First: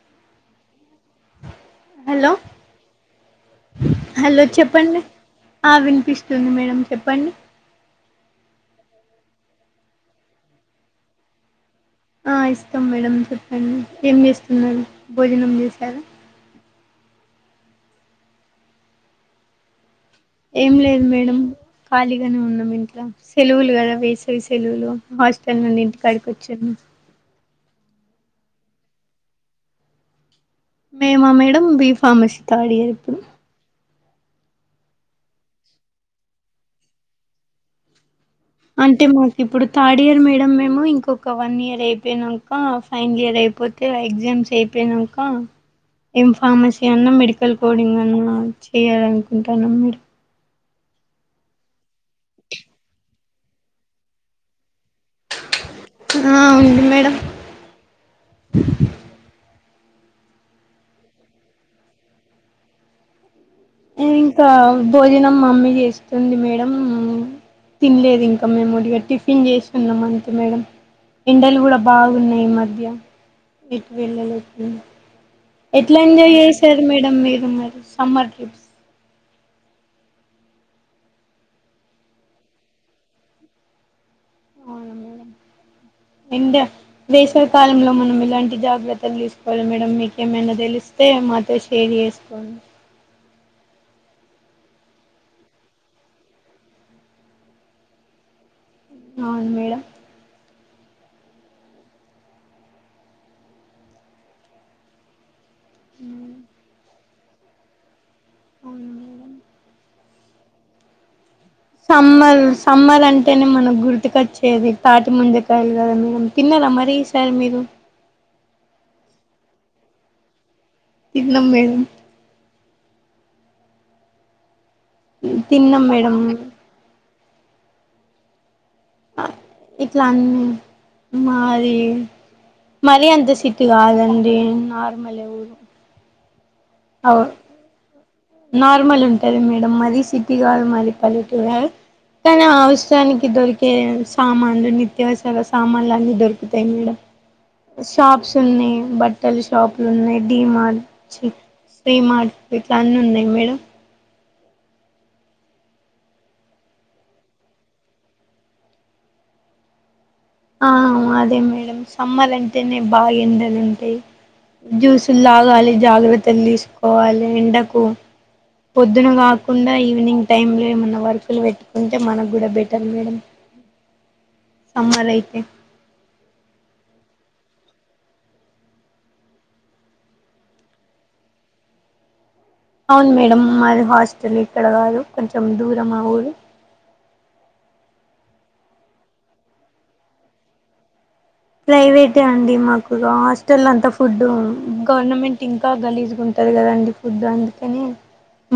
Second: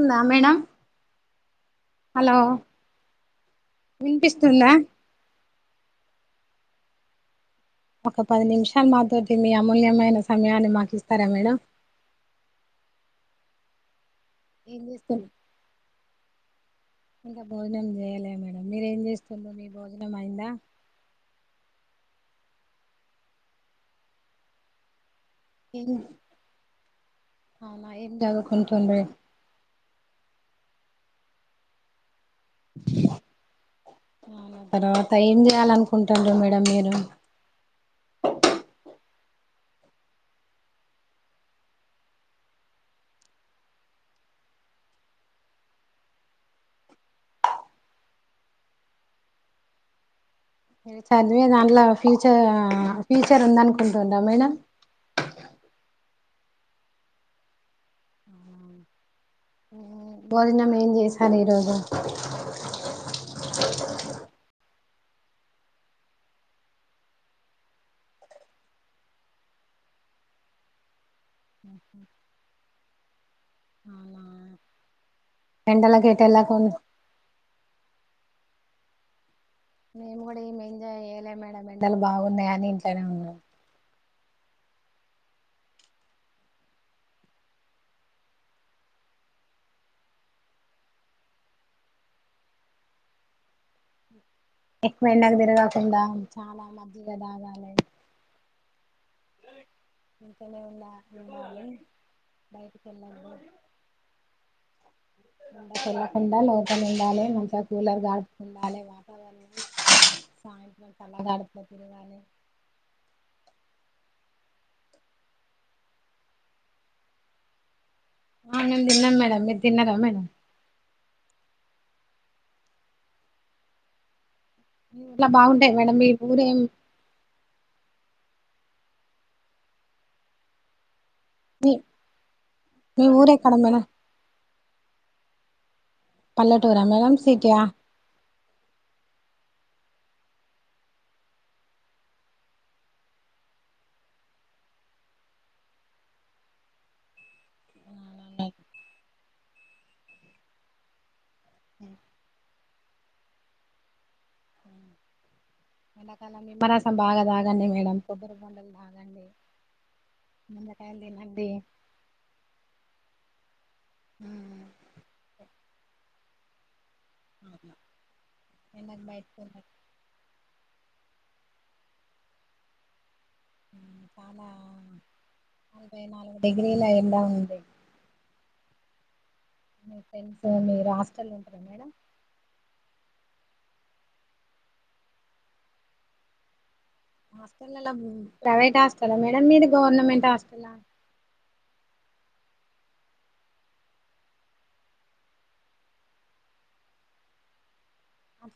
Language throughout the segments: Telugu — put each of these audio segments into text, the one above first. ఉందా మేడం హలో హలో వినిపిస్తుందా చెప్పండి ఆ వినిపిస్తుంది మేడం చెప్పండి ఒక పది నిమిషాలు మాతోటి మీ అమూల్యమైన సమయాన్ని మాకు ఇస్తారా మేడం ఆ ఇస్తాం మేడం చెప్పండి ఏం ఏం చేస్తున్నారు చేస్తున్నా భోజనం చేసార ఇంకా భోజనం చేయలే మేడం మీరేం చేస్తుందో మీ భోజ ఏం లేదు మేడం ఖాళీగానే ఉన్నాం ఇంట్ల సెలవులు కదా వేసవి సెలవులు హాస్టల్ నుండి ఏం ఇంటి కాడికొచ్చాను అవునా ఎం చదుకుంటుడ్రి మేమా madam B pharmacy third year ఇప్పుడు తర్వాత ఏం చేయాలనుకుంటాడ్రూ మేడం మీరు అంటే మాకు ఇప్పుడు థర్డ్ ఇయర్ మేడం మేము ఇంకొక వన్ ఇయర్ అయిపోయినాక ఫైనల్ ఇయర్ అయిపోతే ఎగ్జామ్స్ అయిపోయినాక ఏం ఫార్మసీ అన్నా మెడికల్ కోడింగ్ అన్నా చేయాల అనుకుంటాన్నాం మేడ చదివ దాంట్లో ఫ్యూచర్ ఫ్యూచర్ ఉంద అనుకుంటుంటాం మేడం ఆ వుంది మేడం భోజనం ఏం చేసారు ఈరోజు ఇంకా భోజనం మమ్మీ చేస్తుంది మేడం తినలేదు ఇంకా మేముడిగా టిఫిన్ చేస్తున్నాం అంతే మేడం ఎండలు కూడా బాగున్నాయి మధ్య ఎటు అవునా వెళ్ళలో ఎట్లా ఎండలకి ఎటు ఎంజాయ్ వెళ్ళకుండా చేసారు మేడం మీరు మరి సమ్మర్ క్రిప్స్ నేను కూడా ఏం మండలు బాగున్నాయి అని ఇంట్లానే ఉన్నా అవును మేడం ఇండి వేసవికాలంలో మనం ఎలాంటి జాగ్రత్తలు తీసుకోవాలి మేడం మీకేమైనా తెలిస్తే మాతో షేర్ చేసుకోండి ఎక్కువ ఎండకి తిరగకుండా చాలా మజ్జిగ తాగాలి అవును మేడం ాల బయటకి వెలా పో ఎండ కి తిరగకుండా లోపల ఉండాలి కొంత కూలర్ గార్డ్ ఉండాలే అవును వాటర్ మేడం పోయాలే సాయంత్రంలాగాడు సమ్మర్ సమ్మర్ అంటేనే మన గుర్తు ఇటుకొచ్చేది తాటి ముంజూ కాయలు కదా మీరు తిన్నారా మరి ఈ సారి మీరు ఆ మేం తిన్నాం మేడం మీరు తిన్నార మేడం తిన్నం మేడం అట్లా బాగుంటాయి తిన్నాం మేడమ్ మీ మేడం ఊరేం ఇట్ల అన్ని మీ మాది మీ మరి ఊరు అంత ఎక్కడ సీటీ మేడం కాదండి మళ్ళ ఏ ఊరు పల్లెటూరా మేడమ్ అవు సిటీ ఆ నార్మల్ ఉంటది మేడం మరీ సిటీగా మరి పల్లెటూరా కానీ అవసరానికి దొరికే సామాన్లు నిత్యావసర సామాన్లు అన్ని దొరుకుతాయి మేడం షాప్స్ ఉన్నాయి బట్టలు షాప్లు ఉన్నాయి డి మార్ట్ సి మార్ట్ ఇట్ల అన్ని ఉన్నాయి ఆ మేడమ్ ఎండాకాలం నిమ్మరసం బాగా తాగండి మేడం కొబ్బరి బోండాలు తాగండి ఆ నిమ్మకాయలు అదే తినండి మేడమ్ సమ్మర్ అంటేనే బాగా ఎందరు ఉంట జ్యూస్లు లాగా అది జాగ్రత్త తినేసి పోవాలీ ఉండకూ ఎండకు పొద్దున బయటకు కాకుండా ఈవినింగ్ టైం ఇంట్లో ఏమన్నా వర్కులు పెట్టుకుంటే మనకు కూడా బెటర్ మేడం చాలా సమ్మర్ అయితే నలభై నాలుగు డిగ్రీల ఎండ ఉంది మీ ఫెండ్స్ మీరు హాస్టల్లుంటరా మేడం అవును మేడం మాది హాస్టల్ ఇక్కడ కాదు కొంచెం దూరం ఆ ఊరు హాస్టలల్లో ప్రైవేట్ హాస్టలా మేడం మీది గవర్నమెంట్ హాస్టలా ప్రైవేటే అండి మాకు హాస్టల్ అంతా ఫుడ్ గవర్నమెంట్ ఇంకా గలీజుగుంటది కదండి ఫుడ్ అందుకని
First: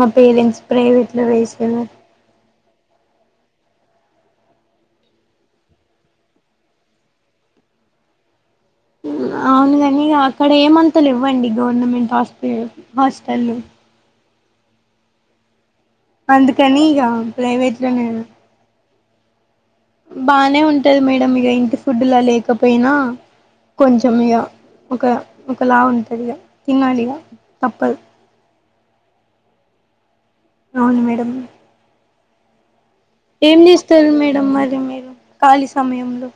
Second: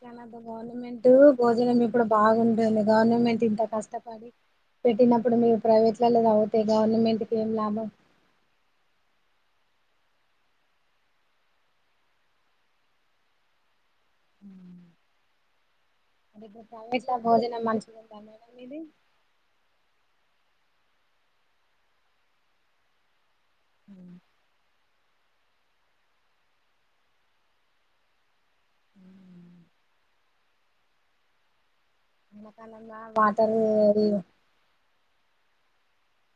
మా పేరెంట్స్ గవర్నమెంట్ ప్రైవేట్లో భోజనం వేసేవారు ఇప్పుడు బాగుం గవర్నమెంట్ ఇంత కష్టపడి పెట్టినప్పుడు మీరు ప్రైవేట్లలో చదువుతే గవర్నమెంట్ కు ఏం లాభం అవును కాని అక్కడ ఏమంతలెవ్వండి గవర్నమెంట్ హాస్పి హాస్టల్లు మ్ అదిగ అందుకని ఇక [inaudible] భోజనం ప్రైవేట్లోనే మంచిగుందా మేడం ఇది బానే ఉంటది మేడం ఇగ ఇంటి ఫుడ్డులా లేకపోయినా కొంచమిగ ఒక ఒక లా ఉంటదిగ తినాలి ఇగ తప్పదు మ్మ్ అవును మేడం అమ్మకాల ఏం చేస్తారు మేడం మరి మీరు ఖాళీ సమయంలో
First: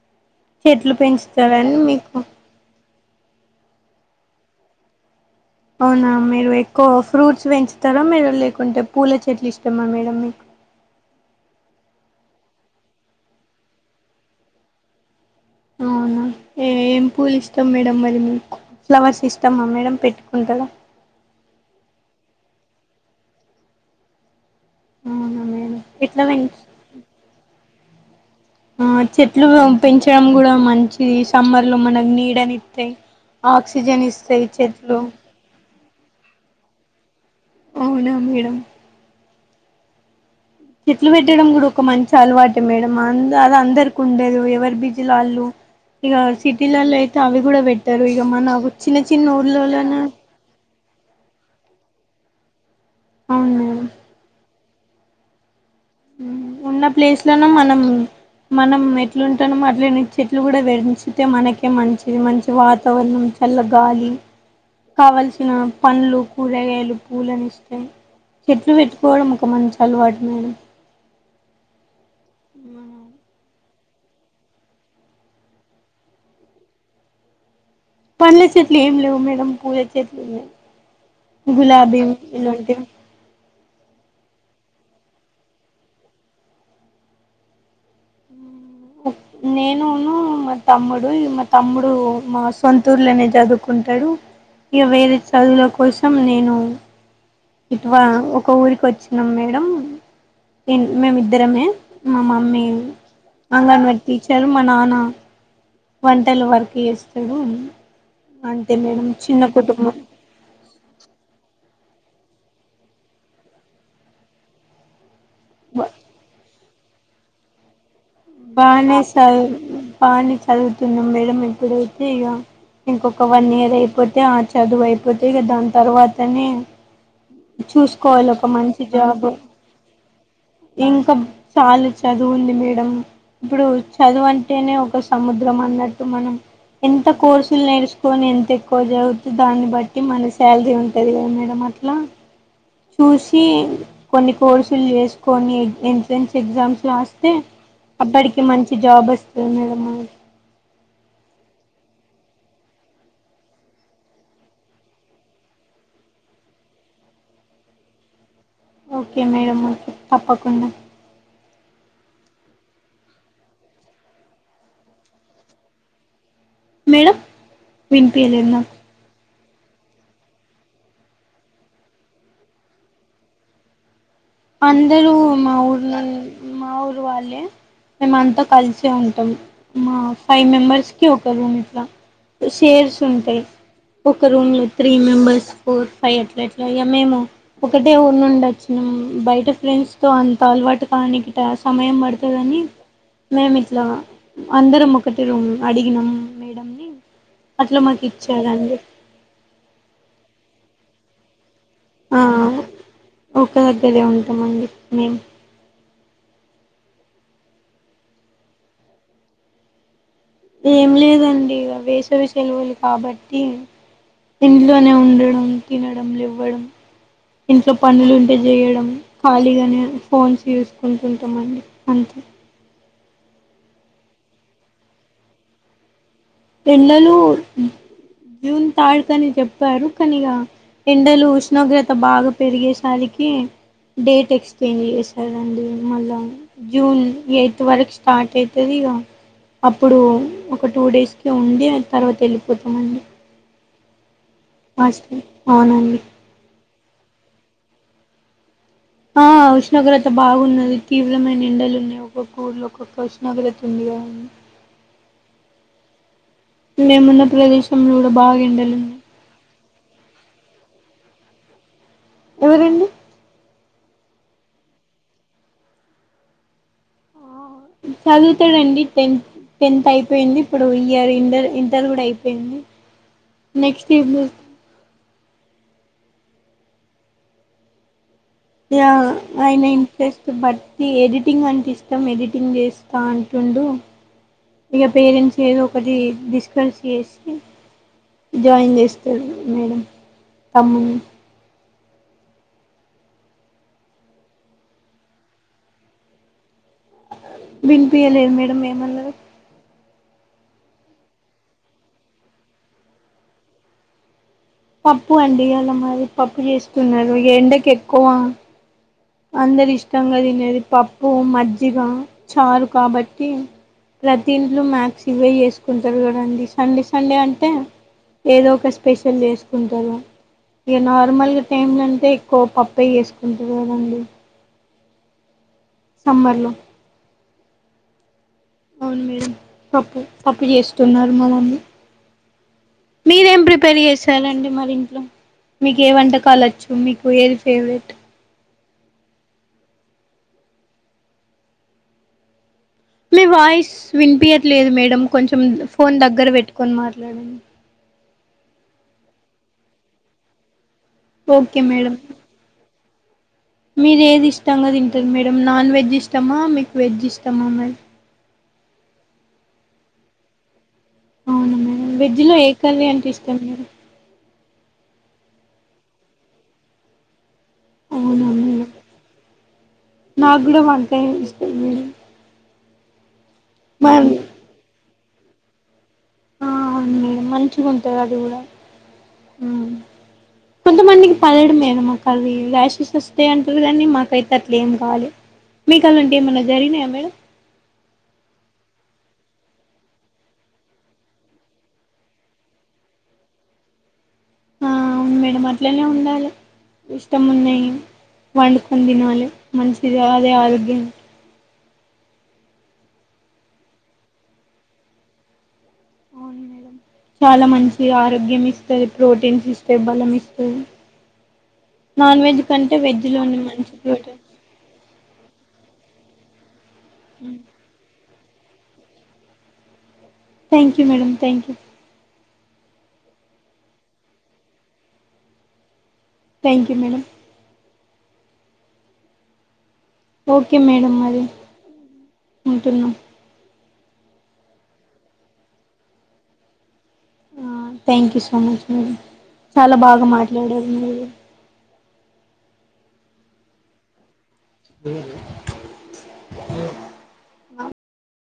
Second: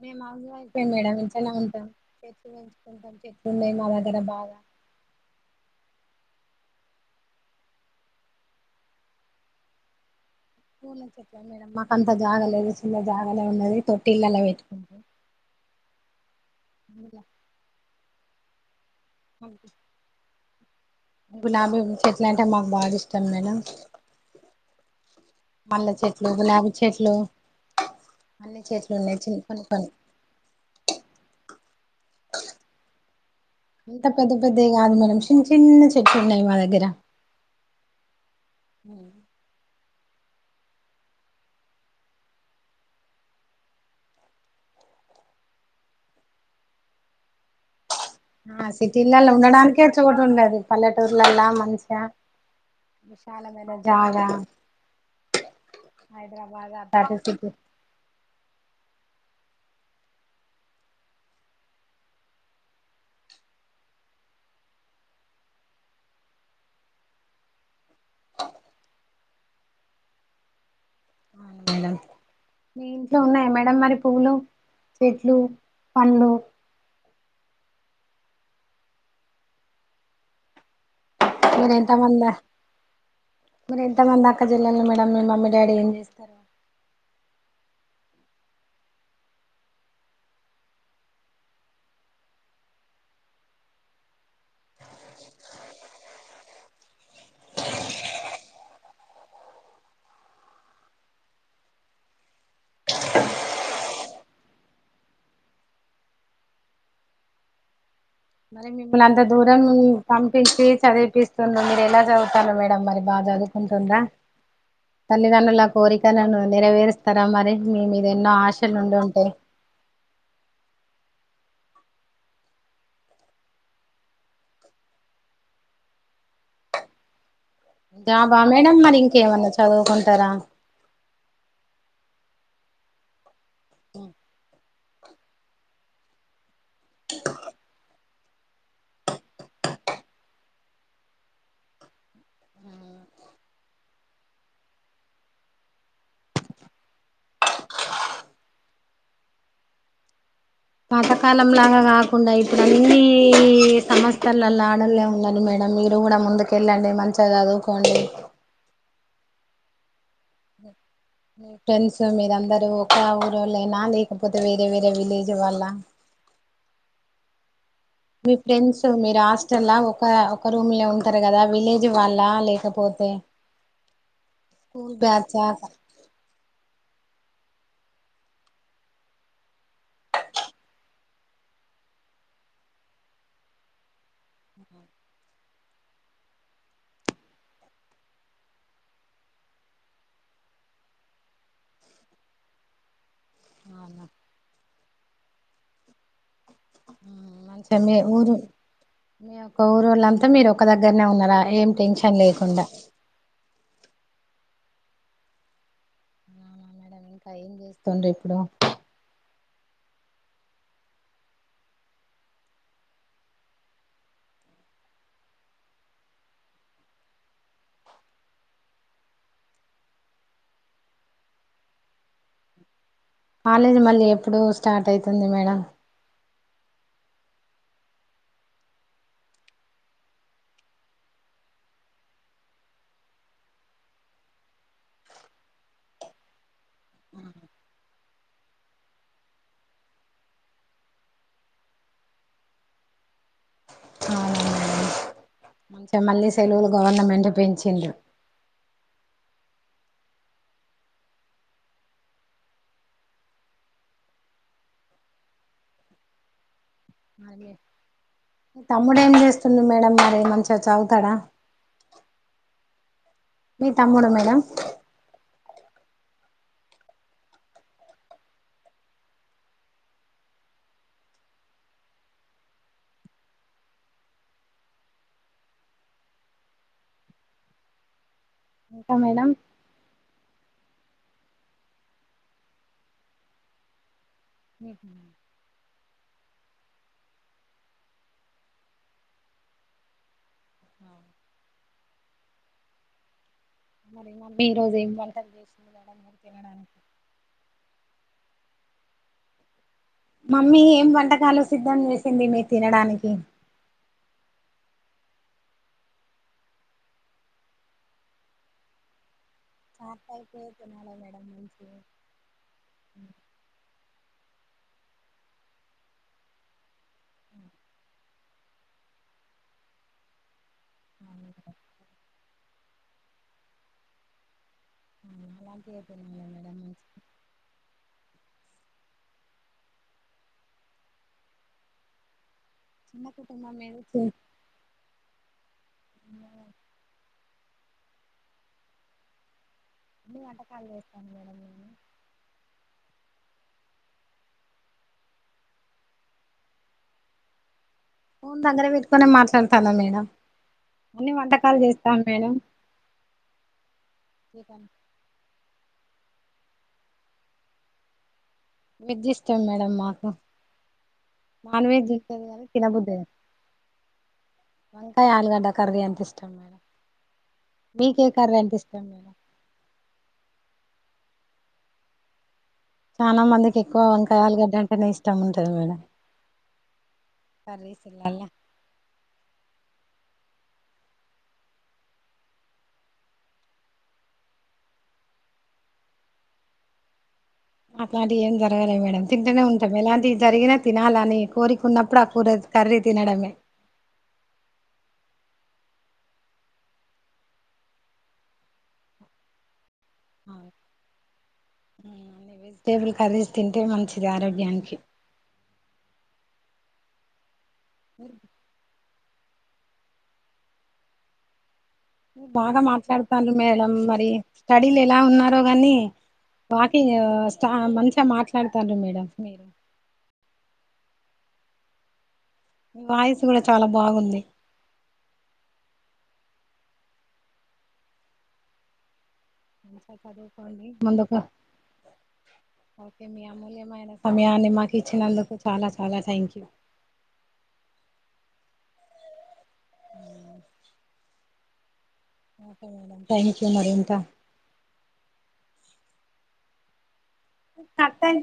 మేము [unintelligible] అయిపోయి చెట్లు మేడం ఇంట్లనే పెంచుతారని ఉంటాం మీకు చెట్లు పెంచుకుంటాం చెట్లున్నయి మా డ బాగా అవునా మీరు ఎక్కువ ఫ్రూట్స్ పెంచుతారా మీరు లేకుంటే పూల చెట్లు ఇష్టమా మేడం మీకు పూల చెట్లా మేడం మాకంత జాగా లేదు చిన్న జాగాలే ఉన్నది తొట్టిల్లలా పెట్టుకుంటం అవునా ఏ ఏం పూలు ఇష్టం మేడం మరి మీ ఫ్లవర్స్ ఇష్టమా మేడం పెట్ [unintelligible] గులాబీ చెట్లంటే మాకు బాగిష్టం మేడం అవునా మేడం మల్ల ఎట్లా చెట్లు పెంచ్ గులాబీ చెట్లు అన్ని ఆ ఉన్నాయి చిన్న చెట్లు కొన్ని కొన్ని పెంచడం గూడా మంచిది సమ్మర్ లో మనగినీడనిత్తయ్ అంత పెద్ద పెద్దయి కాదు మేడం చిన్న చిన్న చెట్లున్నాయ్ మా దగ్గర అవునా మేడం చెట్లు పెట్టడం గూడ ఒక మంచి అలవాటే మేడం అ అదందరికుండదు ఎవరి బీజీ ల వాళ్ళు ఇగ సిటీలల్లో అయితే అవి కూడా పెట్టరు ఆ సిటీలల్లో ఉండడానికే చోటుండదు పల్లెటూర్లలా మంచా అవును విశాలమైన మేడం జాగా హైదరాబాద్ ఉన్న అట్లాంటి ప్లేస్ లోను సిటీ మనం మనం చెట్లు ఉంటాను అట్లేని చెట్లు కూడా పెరించితే మనకే మంచిది మంచి వాతావరణం చల్ల గాలి కావల్సిన పండ్లు కూరగాయలు పూలుని ఇస్తే చెట్లు పెట్టుకోవడం ఒక మంచి అలవాటు మేడం అవున మేడం మీ ఇంట్లో ఉన్నాయి మ డం మరి పూలు చెట్లు పండ్లు పండ్లు చేట్లు ఏం లేవు మేడం పూల చెట్లు ఉన్నాయి గులాబీ ఇలాంటిే మరి ఇంతమంది అక్కజల్లాల మేడంమ్ మీ మమ్మీ డాడీ ఏం చేస్తారు నేనును మా తమ్ముడు ఇ మా తమ్ముడు మా సొంతూర్లోనే చదువుకుంటాడు ఇక వేరే చదువుల కోసం నేను ఇటువ ఒక ఊరికి వచ్చినాం మేడం మేమిద్దరమే మా మమ్మీ అంగన్వాారి టీచర్ మా నాన్న వంటలు వర్క్ చేస్తాడు మరి అంతే మిమ్మల్ మేడం అంత చిన్న దూరం కుటుంబం పంపించి చదివిపిస్తుండుంది ఎలా చదువుతాను మేడం మరి బాగా చదువుకుంటుందా తల్లితండ్రుల కోరికా నేరవేరుస్తారా మరి మీ ఎన్నో ఆశలు ఉండి బానే ఉంటాయి చదు బానే చదువుతున్నాం మేడం ఇప్పుడైతే ఇక ఇంకొక వన్ ఇయర్ అయిపోతే ఆ చదువు అయిపోతే ఇక దాని తర్వాతనే చూసుకోవాలి జాబా ఒక మేడం మంచి మరి జాబ్ ఇంకేమన్నా చదువుకుంటారా ఇంకా చాలు చదువు ఉంది మేడం ఇప్పుడు చదువు అంటేనే సముద్రం అన్నట్టు మనం ఎంత కోర్సులు నేర్చుకొని ఎంత ఎక్కువ చదువుతు దాన్ని బట్టి మన శాలరీ ఉంటుంది కదా మేడం అట్లా చూసి కొన్ని కోర్సులు చేసుకొని ఎంట్రన్స్ ఎగ్జామ్స్ రాస్తే అప్పటికి మంచి జాబ్ వస్తుంది మేడమ్ పాతకాలం లాగా కాకుండా ఇప్పుడు అన్నిీ సంస్యలల్లో ఆడలే ఉన్నారు మేడం మీరు కూడా ముందుక వెళ్ళండి మంచిగా చదువుకోండి ఓకే మేడంమ్ ఓకే తప్పకుండా మీ ఫ్రెండ్స్ మీరందరుూ ఒక ఊరుళ్ళనా లేకపోతే వేరే వేరే విలేజ్ వల్ల మేడమ్ మీ ఫ్రెండ్స్ మీ రాస్ లా ఒక ఒక రూమ్ లో ఉంటారు కదా విలేజ్ వాళ్ళ లేకపోతే స్కూల్ అందరుూ బ్యాచా మాఊరు మాఊరు వాళ్ళే మేము అంతా కలిసే ఉంటాం మా ఫైవ్ మెంబర్స్ కి ఒక రూమ్ ఇట్లా షేర్స్ ఉంటాయి ఒక రూమ్ లో త్రీ మెంబర్స్ ఫోర్ ఫైవ్ అట్లాట్లా ఇ మేము ఒకటే ఊర్ నుండి వచ్చినము బయట ఫ్రెండ్స్ తో అంత అలవాటు కాడానికి సమయం పడుతుందని మేమి ఇట్లా అందరము కట్టి రూమ్ అడిగినం మంచిగా మీ ఊరు ఇచ్చారండి మీ యొక్క ఊరుోళ్ళంతా మీరు ఒక్క దగ్గనే ఉన్నరా ఏం టెన్షన్ ఆ లేకుండా ఒక దగ్గరే ఉంటమండి ఉమ్ ఏంకా ఎంచేస్తుండ్రీ ఇప్పుడు ఏం లేదండి వేసవి సేలవలు కాబట్టి ఇంట్లోనే ఉండడం తినడంలెవ్వడం ఇంట్లో పనులు ఉంటే చేయడం ఖాళీగానే ఫోన్స్ చూసుకుంటుంటామండి అంతే కాలేజీ మళ్ళీ ఎప్పుడు స్టార్ట్ అయితుంది మేడం పిల్లలు జూన్ థర్డ్ కి అని చెప్పారు కానీక ఎండలు ఉష్ణోగ్రత బాగా పెరిగేసరికి డేట్ ఎక్స్చేంజ్ చేసారండి మళ్ళా జూన్ ఎయిత్ వరకు స్టార్ట్ అవుతుంది ఇక అప్పుడు ఒక టూ డేస్ ఉండి ఆ తర్వాత వెళ్ళిపోతామండి ఫాస్ట్ ఇంక మళ్ళీ సెలవులు గవర్నమెంట్ పెంచిండు ఆ ఉష్ణోగ్రత బాగున్నది తీవ్రమైన ఎండలు ఉన్నాయి ఒక్కొక్క ఊర్లో ఒక్కొక్క ఉష్ణోగ్రత ఉంది గా మేమున్న ప్రదేశంంలో తమ్ముడేంచేస్తుంది మేడం మరి మంచి అ చదువు తాడా ఎవరండి మీ తమ్ముడు మేడం చదువుతాడండి టెన్త్ టెన్త్ అయిపోయింది ఇప్పుడు ఈ ఇయర్ ఇంటర్ ఇంటర్ కూడా అయిపోయింది నెక్స్ట్ ఇ య ఇంకా మేడం అయినాయి చేస్త బట్టి ఎడిటింగ్ అంటే ఇష్టం ఎడిటింగ్ చేస్తా అంటుండు ఇక పేరెంట్స్ ఏదో ఒకటి డిస్కస్ చేసి జాయిన్ చేస్తాడు మేడం త ఆ మరి మమ్మి ఈ రోజు ఏం వంట చేసింది తినడానికి వినిపియలేదు మేడం ఏమన్నారు మమ్మీ ఏం వంటకాలు సిద్ధం చేసింది మీ తినడానికి పప్పు అండి అలా మరి పప్పు చేస్తున్నారు ఎండకు ఎక్కువ అందరు చాట్ ఇష్టంగా టైప్ తినేది తినాలి పప్పు, మేడం మజ్జిగ, మంచిగా చారు కాబట్టి తింట్లు మ్యాక్స్ ఇవే చేసుకుంటారు కాదాండి సండే స సండే అంటే ఏదో ఒక స్పెషల్ చేసుకుంటారు ఇక నార్మల్ టైమ్లో అంటే ఎక్కువ పప్పు పొయేసుకుంట కదండి ఎ పని సమ్మర్లో మేడం అవును మేడం తప్పు తప్పు చేస్తున్నారు మనల్ని చిన్న మీరేం కుటుంబం మీద ప్రిపేర్ చేసారండి మరి ఇంట్లో మీకు ఏ వంటకాలు వచ్చు మీకు ఏ ఫేవరెట్ అన్ని వంటకాలు చేస్తాను మేడం నేను మీ వాయిస్ వినిపింయాట్లేదు మేడం కొంచెం ఫోన్ దగ్గర పెట్టుకొని మాట్లాడండి ఫోన్ దగ్గర పెట్టుకునే మాట్లాడతన్న నేను అన్ని వంటకాలు ఓకే మేడం చేస్తాన్ మేడమ్ మీరు ఏది ఇష్టంగా తింటారు మేడమ్ నాన్ వెజ్ ఇష్ట ష్టమా మీకు వెజ్ ఇష్టమా మే వెజ్ ఇష్టం మేడమ్ మాకు అవునా నాన్ మేడం వెజ్ ఉంటది లో కానీ ఏ కర్రీ తినబుద్ది అంటే కాదు. ఇష్టం మేడం వంకాయ ఆలుగడ్డ కర్రీ అంటే ఇష్టం మేడం మీకే అవున కర్రీ అంటే ఇష్టం మేడం నాగుడ వన్ కాయ అంటే ఇష్టమ్ మేడమ్ చానా మంది ఎక్కవ వంకాయ్ ఆలుగడ్డ అంటేనే ఇష్ట ఇష్టం ఉంటాది మేడం ఆ అవును మంచిగుంటది అది కర్రీస్లల్లా కూడా ఊ కొంతమందికి పడదు మేడం అది రాషెస్ వస్తాయి అంటుర్రు కానీ మాకైతే అట్లా ఏం కాలె మికల్ల అట్ల ఏమైన జరిగినాయా మేడం అట్లాంటివి ఏం జరగాలే మేడం తింటూనే ఉంటాం ఎలాంటి జరిగినా తినాలని కోరిక ఉన్నప్పుడు ఆ కూర కర్రీ తినడమే ఆ అవును మేడం అట్లనే ఉండాలి ఇష్టం ఉన్నాయి వండుకొని తినాలి మంచిది అదే ఆరోగ్యం అన్ని వెజిటేబుల్ కర్రీస్ తింటే మంచిది ఆరోగ్యానికి అవును మేడం చాలా మంచి ది ఆరోగ్యంకి అదే ప్రోటీన్స్ ఇస్తే బలం ఇస్తూంది బాగా మాట్లాడుతాను మేడం మరి ప్రోటీన్ స్టడీ లే ఎలా ఉన్నారో గాని వాకింగ్ ష్టా మంచిగా మాట్ తాండ్రు మేడం మీరు thank you madam thank you మీవాయిసు కూడా చాలా బాగుంది థ్యాంక్ యూ మేడమ్ అ ఓకే చదువుకోండి మేడం ముందుగా మరి ఉంటున్నాం ఓకే మీ అమ్మోల్లె మీ విలువైన సమయాన్ని మాకు ఇచ్చినందుకు చాలా చాలా థ్యాంక్ యూ ఆ thank you so much madam చాలా బాగా మాట్లాడారు మీరు ఓకే మేడం థ్యాంక్ యూ మరిఉంటా ఏమి ఏమి కట్టయిన్